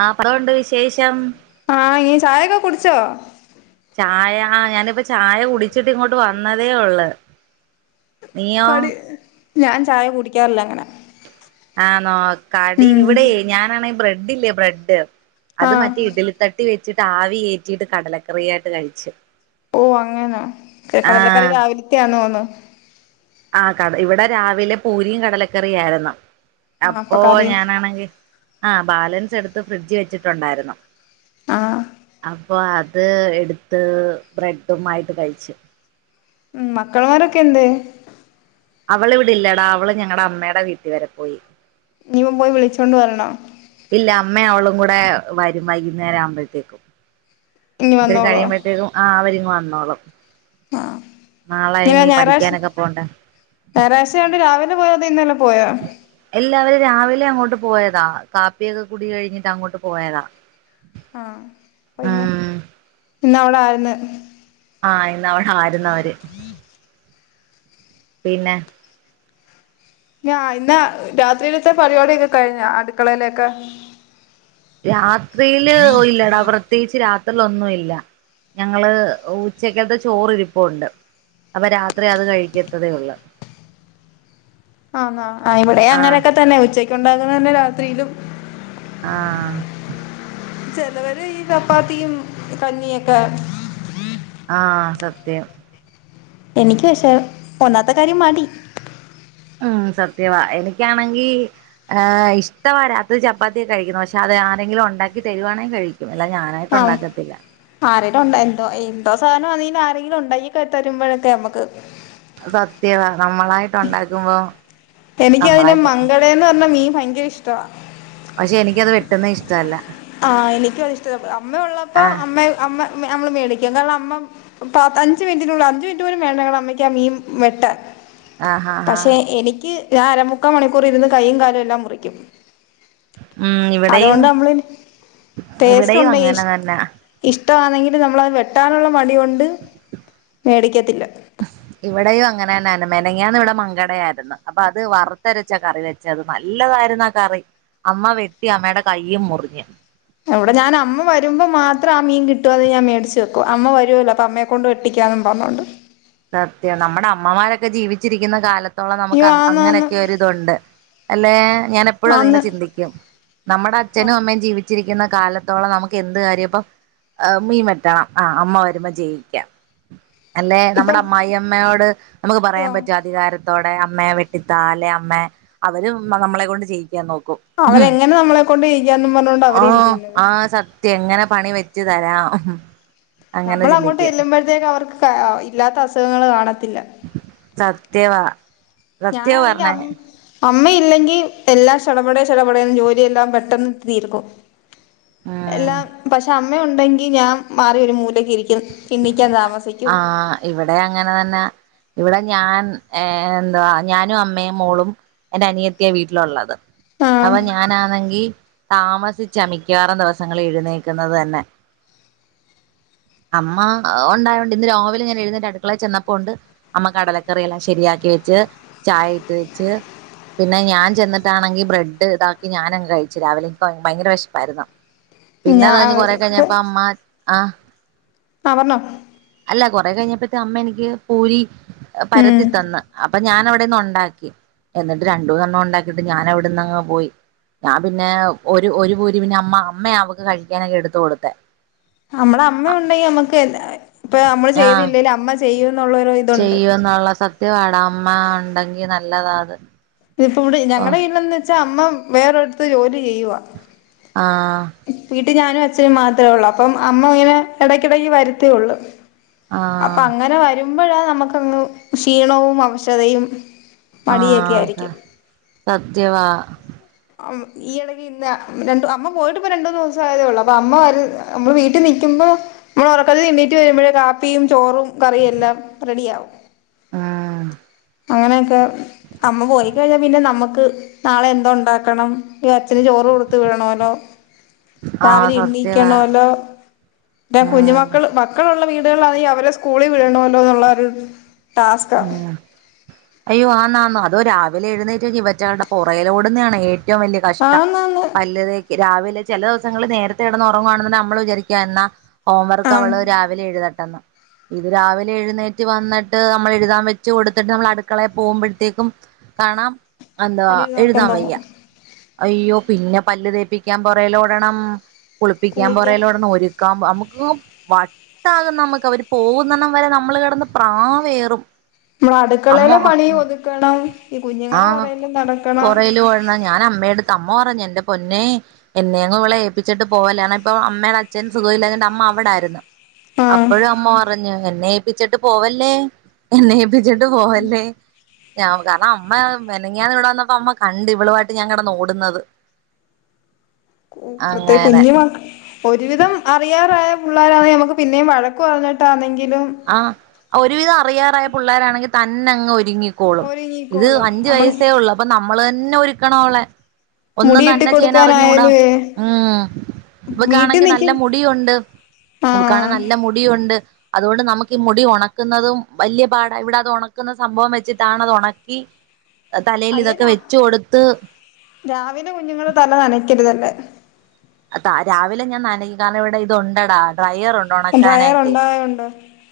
ആ പറൂണ്ട് വിശേഷം ആ ഇ ചായൊക്കെ കുടിച്ചോ? ചായ ആ ഞാനിപ്പോ ചായ കുടിച്ചിട്ട് ഇങ്ങോട്ട് വന്നതേ ഉള്ളു. നീയോ കടി ഞാൻ ചായ കുടിക്കാറില്ല അങ്ങനെ ആ ണോ കടി ഉം ഇവിടെ ഞാനാണെ ബ്രെഡല്ലേ ബ്രെഡ് അത് ആഹ് മറ്റേ ഇഡലി തട്ടി വെച്ചിട്ട് ആവിയേറ്റിട്ട് കടലക്കറിയായിട്ട് കഴിച്ചു. ഓ അങ്ങനാ ആ കടലക്കറി രാവിലത്തെയ ആന്നു ഓന്നു ആ കട ഇവിടെ രാവിലെ പൂരിയും കടലക്കറി ആയിരുന്നു ആ അപ്പൊ അപ്പോ കറി ഞാനാണെങ്കി ആ ബാലൻസ് എടുത്ത് ഫ്രിഡ്ജ് വെച്ചിട്ടുണ്ടായിരുന്നു. ആഹ് അപ്പോ അ ത് എടുത്ത് ബ്രെഡും മായിട്ട് കഴിച് ഉം മക്കൾമാരൊക്കെ എന്തേ? അവള് ഇവിടെല്ലടാ അവള് ഞങ്ങളടെ അമ്മടെ വീട്ടിൽ വരെ പോയി. ഞ്ഞിപം പോയി വിളിച്ചോണ്ട് വരണാ ഇല്ല അമ്മ അവളും കൂടെ വരും വൈകുന്നേരം ആവുമ്പോഴത്തേക്കും. ഇനി ഇത്തിരി വന്നോളോ കഴിയുമ്പഴത്തേക്കും ആ അവരിങ് വന്നോളും ആ നാളെ ഇങ്ങനെ ഇനി ഞായറാഴ്ച പഠിക്കാനൊക്കെ പോണ്ടേ ഞായറാഴ്ചണ്ട് രാവിലെ പോയത ഇന്നല്ല എല്ലാവരും രാവിലെ അങ്ങോട്ട് പോയതാ കാപ്പിയൊക്കെ കുടി കഴിഞ്ഞിട്ട് അങ്ങോട്ട് പോയതാ. ആ ഇപ്പ ഇന്ന് ഉം ഇന്ന് അവടെ ആണ്ന്ന് ആ ഇന്നവൾ ീർ [unintelligible] പിന്നെ ഞാ ഇന്ന രാത്രിയിലത്തെ പരിപാടിയൊക്കെ കഴിഞ്ഞാ അടുക്കളയിലൊക്കെ? രാത്രിയില് ഇല്ലടാ പ്രത്യേകിച്ച് രാത് ലോന്നും ഇല്ല. ഞങ്ങള് ഉച്ചക്കത്തെ ചോറി ഇരിപ്പുണ്ട്. അപ്പൊ രാത്രി അത് കഴിക്കത്തതേ ഉള്ളോ ആ ങ്ങാ ആ ഇവിടെ ആഹ് അങ്ങനെയൊക്കെ തന്നെ ഉച്ചക്ക് ഉണ്ടാകുന്ന തന്നെ രാത്രിയിലും ആഹ് ചിലവര് ഈ ചപ്പാത്തിയും കഞ്ഞിയൊക്കെ ആഹ സത്യം എനിക്ക് പക്ഷേ ഒന്നാത്തെ കാര്യം മടി ഉം സത്യവാ എനിക്കാണെങ്കി ഹ് ഇഷ്ടവാ രാത്രി ചപ്പാത്തിയൊക്കെ കഴിക്കുന്നു പക്ഷെ അത് ആ എന്തെങ്കിലൊണ്ടാക്കി തരുവാണെ കഴിക്കും. അല്ലാതെ ഞാനായിട്ട് ആഹു ഉണ്ടാക്കത്തില്ല ആരെലും ഉണ്ടോ എന്തോ എന്തോസ് സാനോന്നീല് ആരെങ്കിലൊണ്ടാക്കി ക തരുമ്പോഴൊക്കെ നമുക്ക് സത്യതാ നമ്മളായിട്ട് ഉണ്ടാക്കുമ്പോ എനിക്ക് അതിലെ നമ്മളായിട്ട് മങ്കടേന്ന് പറഞ്ഞ മീൻ ഭയങ്കര ഇഷ്ടവാ പക്ഷെ എനിക്കത് വെട്ടുന്ന ഇഷ്ടല്ല ആഹ എനിക്കും അതിഷ്ട അമ്മ ഉള്ളപ്പോ ആഹ് അമ്മ അമ്മ നമ്മള് മേടിക്കും കാരണം അമ്മ പത്ത് അഞ്ച് മിനിറ്റിനുള്ള അഞ്ച് മിനിറ്റ് പോലും വേണ്ട ഞങ്ങടെ അമ്മക്ക് ആ മീൻ വെട്ടാൻ ആഹ് ആഹ് പക്ഷെ ആഹ് എനിക്ക് ഞാൻ അരമുക്കാ മണിക്കൂർ ഇരുന്ന് കൈയും കാലും എല്ലാം മുറിക്കും ഉം ഇവിടെയും അതുകൊണ്ട് നമ്മള് ഇവിടെയും അങ്ങനെ തന്നാ ഷ്ടാണെകില് നമ്മള്ത് വെട്ടാനുളള മടി കൊണ്ട് മേടിക്കതിലാ ഇവിടെയും അങ്ങനെ തന്ന മെനങ്ങാന്ന് ഇവിടെ മങ്കടയായിരുന്നു അപ്പൊ അത് വറുത്തരച്ച കറി വെച്ച അത് നല്ലതായി ുന്നറി അമ്മ വെട്ടി അമ്മയുടെ കൈയും മുറിഞ്ഞ് ഇവിടെ ഞാൻ അമ്മ വരുമ്പോ മാത്രം ആ മീൻ കിട്ടും അത് ഞാൻ മേടിച്ച് വെക്കും അമ്മ വരൂല്ലോ അപ്പൊ അമ്മയെ കൊണ്ട് വെട്ടിക്കാന്നും പറഞ്ഞോണ്ട് സത്യം നമ്മുടെ അമ്മമാരൊക്കെ ജീവിച്ചിരിക്കുന്ന കാലത്ത് ത്തോളം അയ്യോ നമുക്ക് ആന്നാന്ന് അങ്ങനെയൊക്കെ ഒരിതുണ്ട് അല്ലേ ഞാൻ എപ്പോഴും അതിങ്ങനെ ആന്ന് ചിന്തിക്കും നമ്മുടെ ആഹ് അച്ഛനും അമ്മയും ജീവിച്ചിരിക്കുന്ന കാലത്തോളം നമുക്ക് എന്ത് കാര്യം ഇപ്പൊ ആ മീൻ വെട്ടണം ആ അമ്മ വരുമ്പോ ജയിക്കാം അല്ലേ ഇപ്പൊ നമ്മുടെ അമ്മായിയമ്മയോട് നമുക്ക് യോ പറയാൻ പറ്റും അധികാരത്തോടെ അമ്മേ വെട്ടിത്താ അലേ അമ്മേ അവരും നമ്മളെ കൊണ്ട് ചെയയിക്കാൻ നോക്കി ഹും അവരെങ്ങനെ നമ്മളെ കൊണ്ട് ചെയ്യിക്കാന്നും പറഞ്ഞോണ്ട് ആ അവരിരിക്കുന്നത് ആ സത്യം എങ്ങനെ പണി വെച്ച് തരാ നമ്മൾ അങ്ങോട്ട് ചെല്ലുമ്പോഴത്തേക്ക് അവർക്ക് ഇല്ലാത്ത അസുഖങ്ങള് കാണത്തില്ല സത്യവാ സത്യാ പറഞ്ഞേ അമ്മയില്ലെങ്കിൽ എല്ലാം ശടപട ശടപടേൻോഊൂഊഊഊ ജോലിയെല്ലാം പെട്ടെന്ന് തീർക്കും ഉം എല്ലാം പക്ഷെ അമ്മ ഉണ്ടെങ്കി ഞാൻ മാറി ഒരു മൂലക്കെ ഇരിക്കു ആ ഇവിടെ അങ്ങന തന്നാ ഇവിടെ ഞാൻ എന്താവാ ഞാനും അമ്മയും മോളും എന്റെ അനിയത്തിയ വീട്ടിലുള്ളത് അവ ആഹ് ഞാനാന്നെങ്കി താമസിച്ചാ മിക്കാറും ദിവസങ്ങൾ എഴുന്നേക്കുന്നത് തന്നെ അമ്മ ഉണ്ടായോണ്ട് ഇന്ന് രാവിൽ ഞാൻ എഴുന്നേറ്റ് അടുക്കളെ ചെന്നപോണ്ട് അമ്മ കടലക്കറില്ലാം ശരിയാക്കി വെച്ച് ചായ ഇട്ട് വെച്ച് പിന്നെ ഞാൻ ചെന്നിട്ടാണെങ്കി ബ്രെഡ് ഇതാക്കി ഞാനങ്ങ് കഴിച്ചു രാവിലെ എനിക്ക് ഭയങ്കര വിശപായിരുന്നു പിന്നെ ഞാ അത് കഴിഞ്ഞ് കൊറെ ആഹ് കഴിഞ്ഞപ്പ അമ്മ ആഹ ആ പറഞ്ഞോ അല്ല കൊറ കഴിഞ്ഞപ്പത്തെ അമ്മ എനിക്ക് പൂരി ഉം പരത്തിത്തന്ന് അപ്പൊ ഞാൻ അവിടെന്ന് ഉണ്ടാക്കി എന്നിട്ട് രണ്ടൂനെ എണ്ണം ഉണ്ടാക്കിയിട്ട് ഞാൻ അവിടന്ന്ങ്ങ് പോയി ഞാൻ പിന്നെ ഒരു ഒരു പൂരി പിന്നെ അമ്മ അമ്മ അവൾക്ക് കഴിക്കാനൊക്കെ എടുത്ത കൊടുത്തെ നമ്മടെ അമ്മയുണ്ടെങ്കി നമ്മുക്ക് ഇപ്പ നമ്മള് ചെയ്തില്ലേലും അമ്മ ചെയ്ത് ചെയ്യൂ എന്നുള്ള സത്യ വടാമ്മ ഉണ്ടെങ്കി നല്ലതാ അത് ഇതിപ്പോ ഇവിടെ ഓ ഞങ്ങളടെ വീടിലെന്ന് വെച്ചാ അമ്മ വേറൊരുത്തത്ത് ജോലി ചെയ്യുവ ആ വീടി ഞാനും അച്ഛനും മാത്രേ ഉള്ളൂ അപ്പം അമ്മ ഇങ്ങനെ ഇടയ്ക്കിടക്ക് വരുത്തയള്ളൂ അപ്പൊ ആഹ് അങ്ങനെ വരുമ്പോഴാ നമുക്കങ്ങ് ക്ഷീണവും അവശതയും ആ മടിയൊക്കെ ആയിരിക്കും സത്യവാ ഈ ഇള ഇന്ന് രണ്ട അമ്മ പോയിട്ട് ഇപ്പോ രണ്ടൂന് ദിവസേ ആയതേ ഉള്ളൊ അപ്പോ അമ്മ വീട്ടിൽ നിക്കുമ്പോ നമ്മള് ഉറക്കത്തിഎണ്ണീട്ട് വരുമ്പോഴേ കപ്പിയും ചോറും കറിയും എല്ലാം റെഡിയവും ആ അങ്ങനെയൊക്കെ അമ്മ പോയിക്കഴിഞ്ഞാൽ പിന്നെ നമ്മക്ക് നാളെ എന്തോ ഉണ്ടാക്കണം അച്ഛന് ചോറ് കൊടുത്ത വിടണല്ലോ ആഹ് രാവിലെ സത്യവാ ഇണ്ണിക്കണല്ലോ [unintelligible] കുഞ്ഞു ഉം മക്കൾ മക്കളുള്ള വീട് [unintelligible] അവരെ സ്കൂളിൽ വിടണല്ലോ എന്നുള്ളൊരു ഉം അയ്യോ ആന്ന് ആന്ന് അതൊരാ രാവിലെ എഴുന്നേറ്റക്കവറ്റകുടെ പുറയലോടുന്നാണ് ഏറ്റവും വലിയ കഷ്ടം ആന്നാന്ന് പല്ലതേക്ക് രാവിലെ ചില ദിവസങ്ങള് നേരത്തെ കടന്ന് ഉറങ്ങുവായാണെന്ന് നമ്മൾ വിചാരിക്കുക എന്നാ ഹോംവർക്ക് ആഹ് അവള് രാവിലെ എഴുതട്ടെന്ന്. ഇത് രാവിലെ എഴുന്നേറ്റ് വന്നിട്ട് നമ്മൾ എഴുതാൻ വെച്ച് കൊടുത്തിട്ട് നമ്മൾ അടുക്കളയൽ പോകുമ്പോഴത്തേക്കും കാണാം അന്ത അവിടെയിരുന്നൊറക്കം എഴുതാം വയ്യ തൂങ്ങും യ്യോപിന്നെ പല്ല് തേപ്പിക്കാൻ പൊറേലോടണം കുളിപ്പിക്കാൻ കുളിക്ക പൊറേടണംലോ ഒരുക്കാൻ നമു [unintelligible] വട്ടാകും നമുക്ക് അവര് പോകുന്നെണ്ണം വരെ നമ്മള് കിടന്ന് പ്രാവേറും നമ്മള അടുക്കളയില അമ്മോ പണി ഒതുക്കണം ഈ കുഞ്ഞുങ്ങള പുറകലും നടക്കണം. ഞൻ അമ്മയുടെ തമ്മ അമ്മ പറഞ്ഞു എന്റെ പൊന്നെ എന്നെ നിങ്ങൾ ഇവളെ ഏപ്പിച്ചിട്ട് പോവല്ലേ ഇപ്പൊ അമ്മയുടെ അച്ഛൻ സുഖമല്ലണ്ട് അമ്മ അ ല്ലാരുന്നു. ആഹ് അപ്പോഴും അമ്മ പറഞ്ഞു എന്നെ ഏപ്പിച്ചിട്ട് പോവല്ലേ എന്ന ച്ചിട്ട് പോവല്ലേ ഞ കാരണം അമ്മ മെനങ്ങിയാന്ന് ഇവിടെ വന്നപ്പോ അമ്മ കണ്ടു ഇവളമായിട്ട് ഞൻ കിട ന്ന്ഓടുന്നത്. പ്രത്യേക കുഞ്ഞു ഒരുവിധം അറിയാറായ പിള്ളോരണെ നമുക്ക് പിന്നെ വഴക്ക പറഞ്ഞിട്ടണങ്കിൽ ആഹ ഒരുവിധം അറിയാറായ പിള്ളോരണെങ്കിൽ തന്നെങ്ങ് ങ്ങിക്കോളും ഇത് ഒരുങ്ങിക്കോളും അഞ്ചു നമ്മള് വയസ്സേ ഉള്ളൂ അപ്പൊ നമ്മള് തന്നെ ഒരുക്കണവളെ ഒന്നും മുടിവെട്ടി തന്നെ ചെയ്യൻ അറിഞ്ഞൂടാ കൊടുക്കാനായാലുവേ ഉം വീട്ടിൽ ഇവകാണെങ്കിൽ നല്ല നിക്കും മുടിയുണ്ട് ഇവകണെങ്കി ആഹ് നല്ല മുടിയുണ്ട് അതുകൊണ്ട് നമുക്ക് ഈ മുടി ഉണക്കുന്നതും വലിയ പാട ഇവിടെ അത് ഉണക്കുന്ന സംഭവം വെച്ചിട്ടാണ് അത് ഉണക്കി തലയിൽ അല്ല ഇതൊക്കെ രാ വെച്ച കൊടുത്ത് രാവിലെ കുഞ്ഞുങ്ങളുടെ തല നനക്കരുതല്ലേ അ രാവിലെ ഞാൻ നനയും കാരണം ഇവിടെ ഇതണ്ടടാ ഡ്രൈയർ ഉണ്ട ഡ്രയർ ഉണക്കാനായിട്ട് ഉണ്ടായോണ്ട്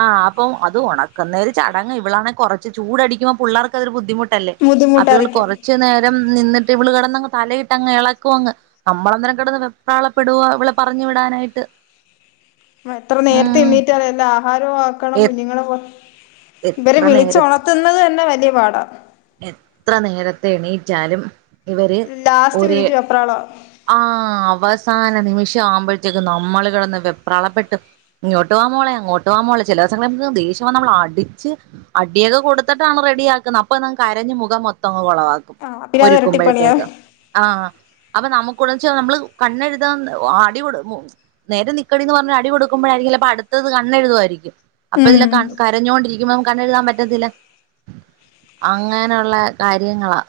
ആഹ് അപ്പ അ ഉണക്കുന്നേര് ചടങ് ഇളണെ കുറച്ച് ചൂടിക്കുമ്പൾ പിള്ളേർക്കൊരു ബുദ്ധിമുട്ട് ട്ടല്ലേ അപ്പൊ ഇവള് ബുദ്ധിമുട്ടായിരിക്കും കൊറച്ച നേരം ന്നിട്ട് ഇവള് കിടന്നങ് തലയിട്ട്ങ് ഇളക്കങ് നമ്മളന്നേരം കിടന്ന് വെ പ്രളപ്പെടുവാ ഇവളെ പറഞ്ഞു വിടാ നായിട്ട്. എത്ര നേരത്തെ എണ്ണീറ്റ് [unintelligible] ആഹാരവും ആക്കണം എ കുഞ്ഞുങ്ങളെ പോ ഇവര് എത്ര വിളിച്ച നേരത്തെ ഉണത്തുന്നത് തന്നെ വലിയ പാടാ എത്ര നേരത്തെ എണീറ്റാലും ഇവര് ലാസ്റ്റ് ഒര മിനിറ്റ് വെപ്രാളവാ ആ അവസാന നിമിഷം ആമ്പോഴത്തേക്ക് നമ്മള് കിടന്ന്പ്രളപ്പെട്ട് ഇങ്ങോട്ട് വ മോള അങ്ങോട്ട് വ മോള ചില ദിവസങ്ങള ന [unintelligible] നമ്മൾ അടിച്ച് അടിയൊക്കെ കൊടുത്തിട്ടാണ് റെഡിയ ആക്കുന്നത് ഇപ്പൊ ന കരഞ്ഞമുഖം മൊത്തങ്ങ കുളവാക്കും ആഹ് പിന്നെ അത് ഇരട്ടിപ്പണിയാവും ഒരുക്കുമ്പോഴത്തേക്ക് ആ അപ്പൊ നമുക്ക് [unintelligible] നമ്മള് കണ്ണെഴുതാ അടി കൊടുക്കും നേരെ നിക്കടിന്ന് പറഞ്ഞ അടി കൊടുക്കുമ്പോഴരിക്കും [unintelligible] അടു ത് കണ്ണെഴുതുയിരിക്കും അപ്പൊ ഉം ഇതില ക കരഞ്ഞൊണ്ടിരിക്കുമ്പോ നു കണ്ണെഴുതാൻ പറ്റത്തില്ല. അങ്ങനെയുള്ള കാര്യങ്ങളാ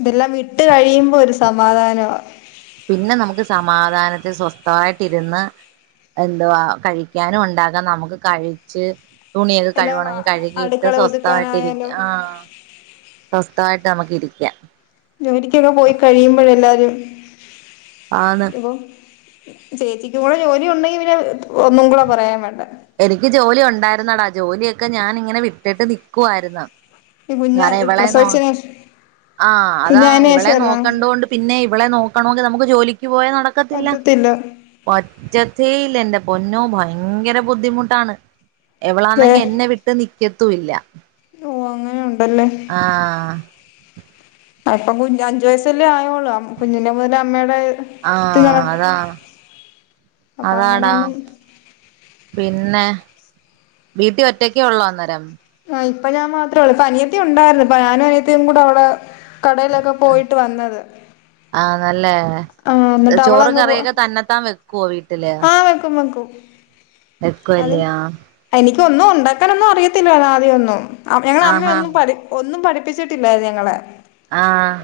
ഇതെല്ലാം വിട്ട് കഴിയുമ്പോ ഒരു സമാധാനമ പിന്നെ നമുക്ക് സമാധാനത്തിൽ സ്വസ്ഥമായിട്ടരുന്ന്. എന്തുവാ കഴിക്കാനും ഉണ്ടാകാം നമുക്ക് കഴിച്ച് തുണിയൊക്കെ എല്ലാം കഴുകണമെങ്കിൽ കഴുകിയിട്ട് അടുക്കള സ്വസ്ഥമായിട്ട് ഇരിക്കുക ഒതുക്കാനായാലും ആ സ് സ്ഥയിട്ട് നമുക്ക് ഇരിക്കാം. ജോലിക്കൊക്കെ പോയി കഴിയുമ്പോ എല്ലാരും ആന്ന് ഇപ്പ ചേച്ചിക്ക് കൂടെ ജോലി ഉണ്ടെങ്കി പിന്നെ ഒന്നും കൂടെ പറയാൻ വേണ്ട എനിക്ക് ജോലി ഉണ്ടായിരുന്നടാ. ജോലിയൊക്കെ ഞാൻ ഇങ്ങനെ വിട്ടിട്ട് നിക്കുവരുന്ന്. ഈ കുഞ്ഞ കാരണം ഇവളെ നോ പ്രസവിച്ചതിന് ശേഷം ആ അതാ കുഞ്ഞായേന് ഇവളെ ശേഷല്ലേ നോക്കണ്ടൊണ്ട് പിന്നെ ഇവളെ നോ [unintelligible] ണെങ്കിൽ നമുക്ക് ജോലിക്ക് പോയാ നടക്കത്തില്ല പറ്റത്തില്ല ഒറ്റ ചെയ്യില്ല എന്റെ പൊന്നോ ഭയങ്കെര ബുദ്ധിമുട്ടാണ് വേ എവളാണെങ്കി എന്നെ വിട്ട് ന ക്കത്തൂല്ല. ഓഹ് അങ്ങനെ ഉണ്ടല്ലേ ആഹ്. അപ്പം കുഞ്ഞ് അഞ്ചു വയസല്ലേ ആയോള്ളു. കുഞ്ഞിന്റെ മുതല അമ്മേയുടെ ആഹ് അതാ അപ്പൊ അതാടാ അങ്ങനൊന്നും പിന് പിന്നെ വീട്ടിൽ ഒറ്റക്ക ഒള്ളോ? അന്നേരം ഇപ്പ ഞാൻ മാത്രേ ഒള്ളു ഇപ്പ അനിയത്തി ഉണ്ടായ്ര്ന്ന്. ഇപ്പ ഞാനും അനിയത്തിയും കൂടെ അവിടെ കടയിലൊക്കെ പോയിട്ട് വന്നത്. ആഹ് നല്ലേ. ആ എന്നിട്ട് ചോറും അവളങ്ങ് പോ കറിയൊക്കെ തന്നെത്താൻ വെക്ക് ക്ക്വ വീട്ടില് ആ വെക്കും വെക്കും വെക്ക്വല്ലയാ? ഇതൊന്നും ഉണ്ടാക്കാനൊന്നും അറിയത്തില്ലാ ആദ്യ ഒന്നും. ഞങ്ങള അമ്മ ആഹാ ഒന്നും പഠി ഒന്നും പഠി പ്പിച്ചിട്ടില്ലാ ഞങ്ങളെ ആഹ്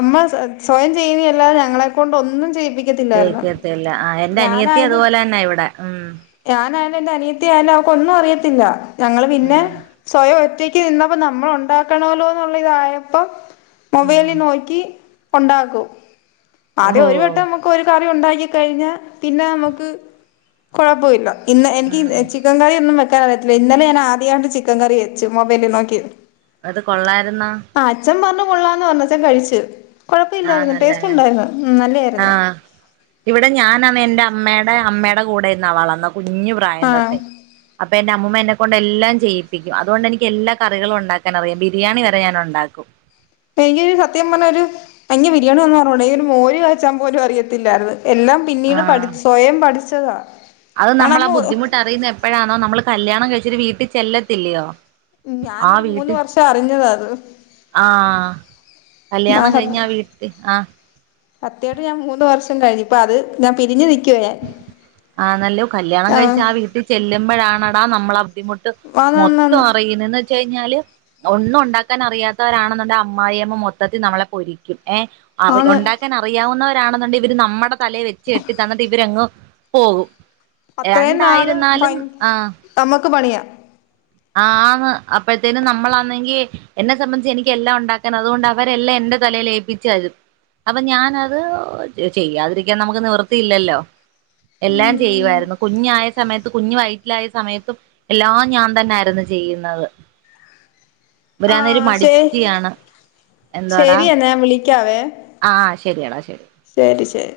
അമ്മ സ്വയം ചെയ്യുന്ന അല്ലാതെ ഞങ്ങളെ കൊണ്ട് ഒന്നും ചെയ്യിപ്പി ചെയ്ക്കത്തില്ല. ആഹ് എന്റെ അനിയത്തി അതുപോലെ ന്നെ ഇവിടെ ഉം പ്പം അനിയത്തി ആയാലും അവക്ക് ഒന്നും അറിയത്തില്ല. ഞങ്ങൾ പിന്നെ ഉം സ്വയം ഒറ്റ ക്ക് നിന്നപ്പോ നമ്മൾ ഉണ്ടാക്കൊണോ ലോ ഇന്നുള്ള ഇതായപ്പം ഉം മൊബൈലിൽ നോക്കി ഉണ്ടാക്കും ആദ്യം ഓഹോ ഒരു വട്ടം നമുക്ക് ഒരു കറി ഉണ്ടാക്കി കഴിഞ്ഞ പിന്നെ നമുക്ക് കുഴപ്പൊല്ല. ഇന്ന് എനിക്ക് ഉം ഇ ചിക്കൻ കറി ഇന്നും വെ ൻ വെറ്റില്ല ഇന്നലെ ഞാൻ ആദ്യയിട്ട് ചിക്കൻ കറി വെച്ച് മൊബൈലിൽ നോക്കി അത് കൊള്ളായിരുന്നോ? ആ അച്ഛൻ പറഞ്ഞു കൊള്ളാന്ന് പറ്ഞ്ഞച്ചൻ കഴിച്ചു. കൊഴപ്പ ആഹ് ഇല്ലായിര്ന്നു നല്ലേ ടേസ്റ്റ് ഉണ്ടായിരുന്നു. നല്ലേ ആ [unintelligible] രുന്നു. ആഹ് അമ്മടെ അമ്മടെ കൂടെ ഇരുന്നു വളർന്ന കുഞ്ഞു പ്രായം ആഹ് തൊട്ടെ അപ്പൊ എന്റെ അമ്മ അമ്മൂമ എന്നെ കൊണ്ട് എല്ലാം ചെയ്യിപ്പിക്കും. അതുകൊണ്ട് എനിക്ക് എല്ലാ കറികളും. അറിയാം ബിരിയാണി വരെ ഞാനുണ്ടാക്കും. [unintelligible] ഒരു സത്യം പറഞ്ഞാ ഒരു [unintelligible] ബിരിയാണി ഒന്നറിഞ്ഞൂടാ ഈ. ഒരു മോര് കാച്ചാ പോലും അറിയത്തില്ലാര്ന്നു. എല്ലാം പിന്നീട് ആഹ് പഠിച്ച് സ്വയം പഠിച്ചതാ. അത് നമ്മൾ ഞാനമ്മ ബുദ്ധിമുട്ട്റിയുന്ന എപ്പോഴാണോ നമ്മള് കല്യാണം കഴിച്ച വീട്ടിൽ ചെല്ലത്തില്ലയോ. ആഹ് ഞാനൊരു മൂന്ന് വീട്ടി വർഷം അറിഞ്ഞതാ അത് ആഹ് കല്യാണം കഴിഞ്ഞാ വീട്ട് അഹ് സത്യായിട്ടും ഞാൻ മൂന്ന് വർഷം കഴിഞ്ഞു ഇപ്പ അത് ഞാൻ പിരിഞ്ഞ് നിൽക്കവെ ആ നല്ലോ കല്യാണം കഴിച്ച ആ വീട്ടിൽ ചെല്ലുമ്പഴാണടാ നമ്മള ആ ബുദ്ധിമുട്ട് ആന്ന് ആന്ന് മൊത്തം ആന്ന് അറിയുന്ന. എന്ന് വച്ച കഴിഞ്ഞാല്. ഒന്നും ഉണ്ടാക്കാൻ അറിയാത്തവരാണെന്ന്ണ്ട് അമ്മായി അമ്മ മൊത്തത്തി നമ്മളെ പൊരിക്കും. ഏഹ് അറി [unintelligible] ആന്ന് ഉണ്ടാക്കാൻ അറിയാവുന്നവരാണെന്നുണ്ടെ ഇവര് നമ്മടെ തലേ വെച്ച് എട്ടി തന്നിട്ട് ഇവരങ്ങ് പോകും. അത്രയും നാള് നമ്മക്ക് പണിയാ. ആഹ് അപ്പഴത്തേനും നമ്മളാണെങ്കി എന്നെ സംബന്ധിച്ച് എനിക്ക് എല്ലാം ഉണ്ടാക്കാൻ അതുകൊണ്ട് അവരെല്ലാം എ ന്റെ തലേല് ഏല്പ്പിച്ചാത്. അപ്പൊ ഞാനത് ചെയ്യാതിരിക്കാൻ നമുക്ക് നിവർത്തിയില്ലല്ലോ. എല്ലാം ഉം ചെയ്യുവാര്ന്നു. കുഞ്ഞ് ആയ സമയത്തും, കുഞ്ഞ് വയറ്റിലായ സമയത്തും എല്ലാം ഞാൻ തന്നെ ആയിര് പെട്ടെന്ന് ചെയ്യുന്നത്. ഇവരാണല് ആഹ് ശരി മടിച്ചിയാണ്. എന്തോടാ ശരി എന്നാ ഞാൻ ആഹ് ശ് ശെരിയണ് അയ്ശരി ശെരി ശെരി